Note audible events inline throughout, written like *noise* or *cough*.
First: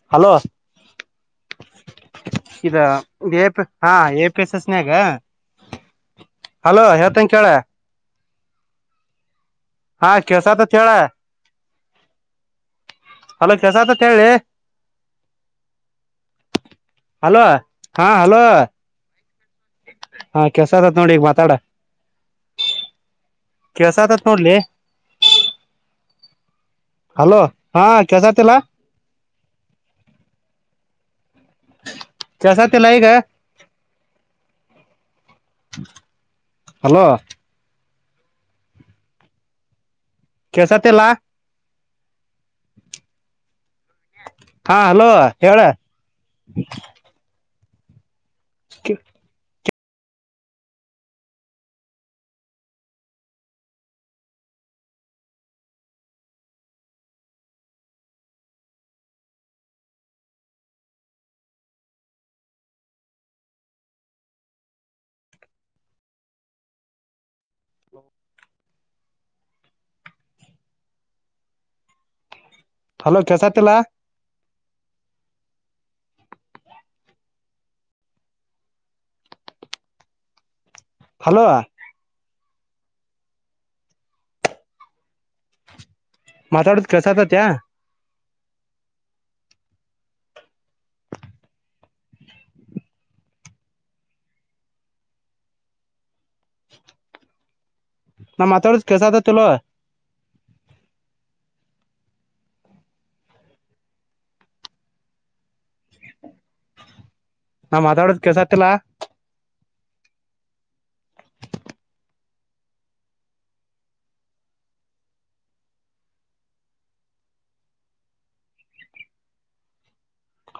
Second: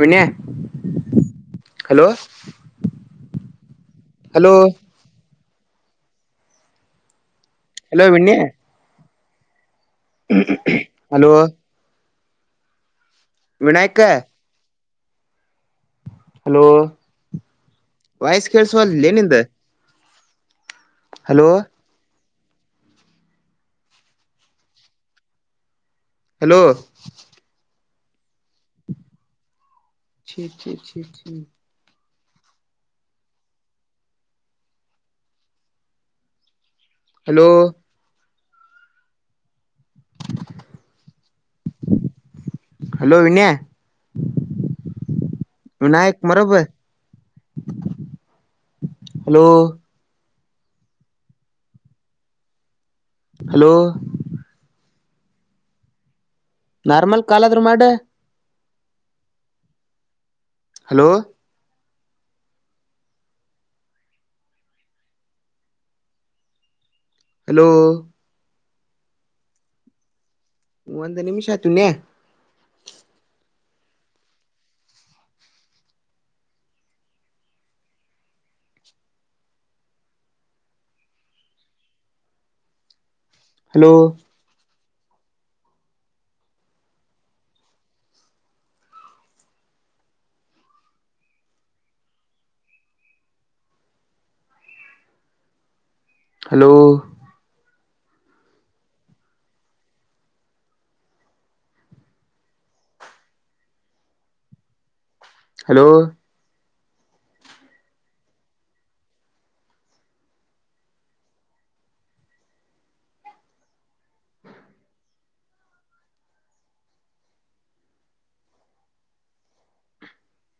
ವಿನಯ hello hello ಇದ ಹಾ ಎ ಪಿ ಹಲೋ ಎಸ್ ಎಸ್ನಾಗ ಹಲೋ ಯೇತನ್ ಕೇಳ ಹಲೋ ವಿಣ ಹಾ ಕೆಸ ತ ಕೆಳ ಹಲೋ ಹಲೋ ಕೆಸ ಆತ ವಿನಾಯಕ ಕೇಳಿ ಹಲೋ ಹಲೋ ಹಾ ಹಲೋ ವಯಸ್ ಕೇಳಸಲ್ಲ ಏನಿಂದ ಹಾ ಕೆಸದತ್ ನೋಡಿ ಮಾತಾಡ ಕೆಲಸ ಆತತ್ ನೋಡ್ಲಿ ಹಲೋ ಹಲೋ ಹಾ ಕೆಸತಿಲ್ಲ *inaudible* ಕೆಸ ತಲಾ ಈಗ ಹಲೋ ಕಸ ತಲ್ಲಾ ಹಲೋ ವಿನಯ ಹಾ ಹಲೋ ಹೇಳ ವಿನಾಯಕ್ ಮರಬ್ ಹಲೋ ಹಲೋ ನಾರ್ಮಲ್ ಕಾಲಾದ್ರರು ಮಾಡ ಹಲೋ ಹಲೋ ಒಂದು ನಿಮಿಷ ಆತುನ್ಯ ಹಲೋ ಕೆಲ್ಸತ್ತಿಲ್ಲ ಹಲೋ ಹಲೋ ಮಾತಾಡ ಕೆಲ್ಸಕತ್ಯತ *unintelligible* ಹಲೋ ನಾ ಮಾತಾಡಕ್ಕೆ ಇಲ್ವೋ ಹಲೋ ನಾ ಮಾತಾಡೋದ ಕೆಲ್ಸ ಆತ್ತಲ್ಲ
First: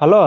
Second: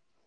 ಹಲೋ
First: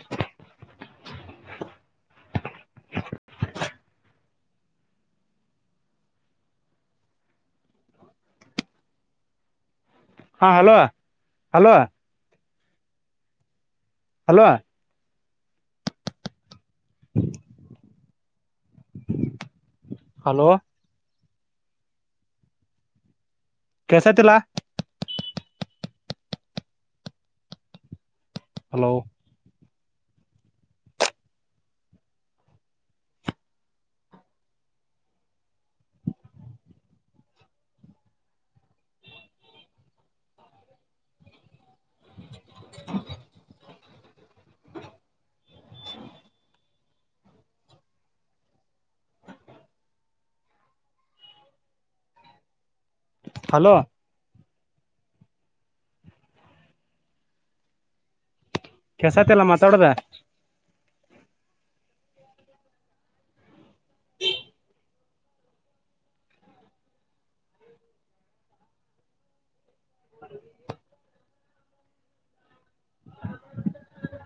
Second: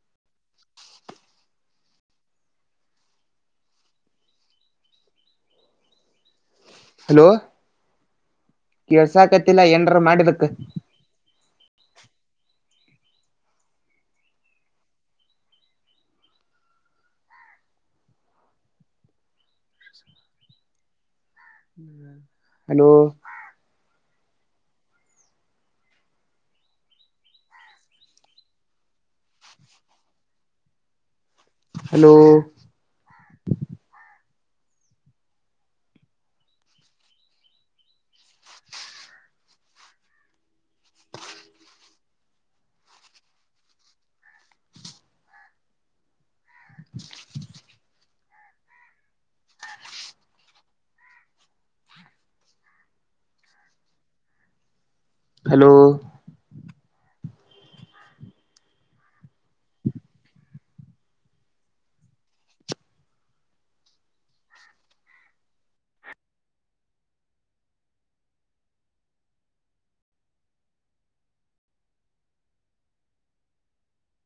ಹ *inaudible* ಹಲೋ ಕೆಳ್ಸ ಕತ್ತಲ ಏನ್ ಹಾ ಹಲೋ ಹಲೋ ಹಲೋ ಗ್ *inaudible* ಹಲೋ ಹಲೋ ಕೆಸತಿಲ್ಲ ಹಲೋ ಹಲೋ *inaudible* ಹಲೋ ಹಲೋ ಕೆಸತಲ್ಲ ಮಾತಾಡೋದು ಹ ಹ್ಮ *inaudible* ಗೆ *inaudible*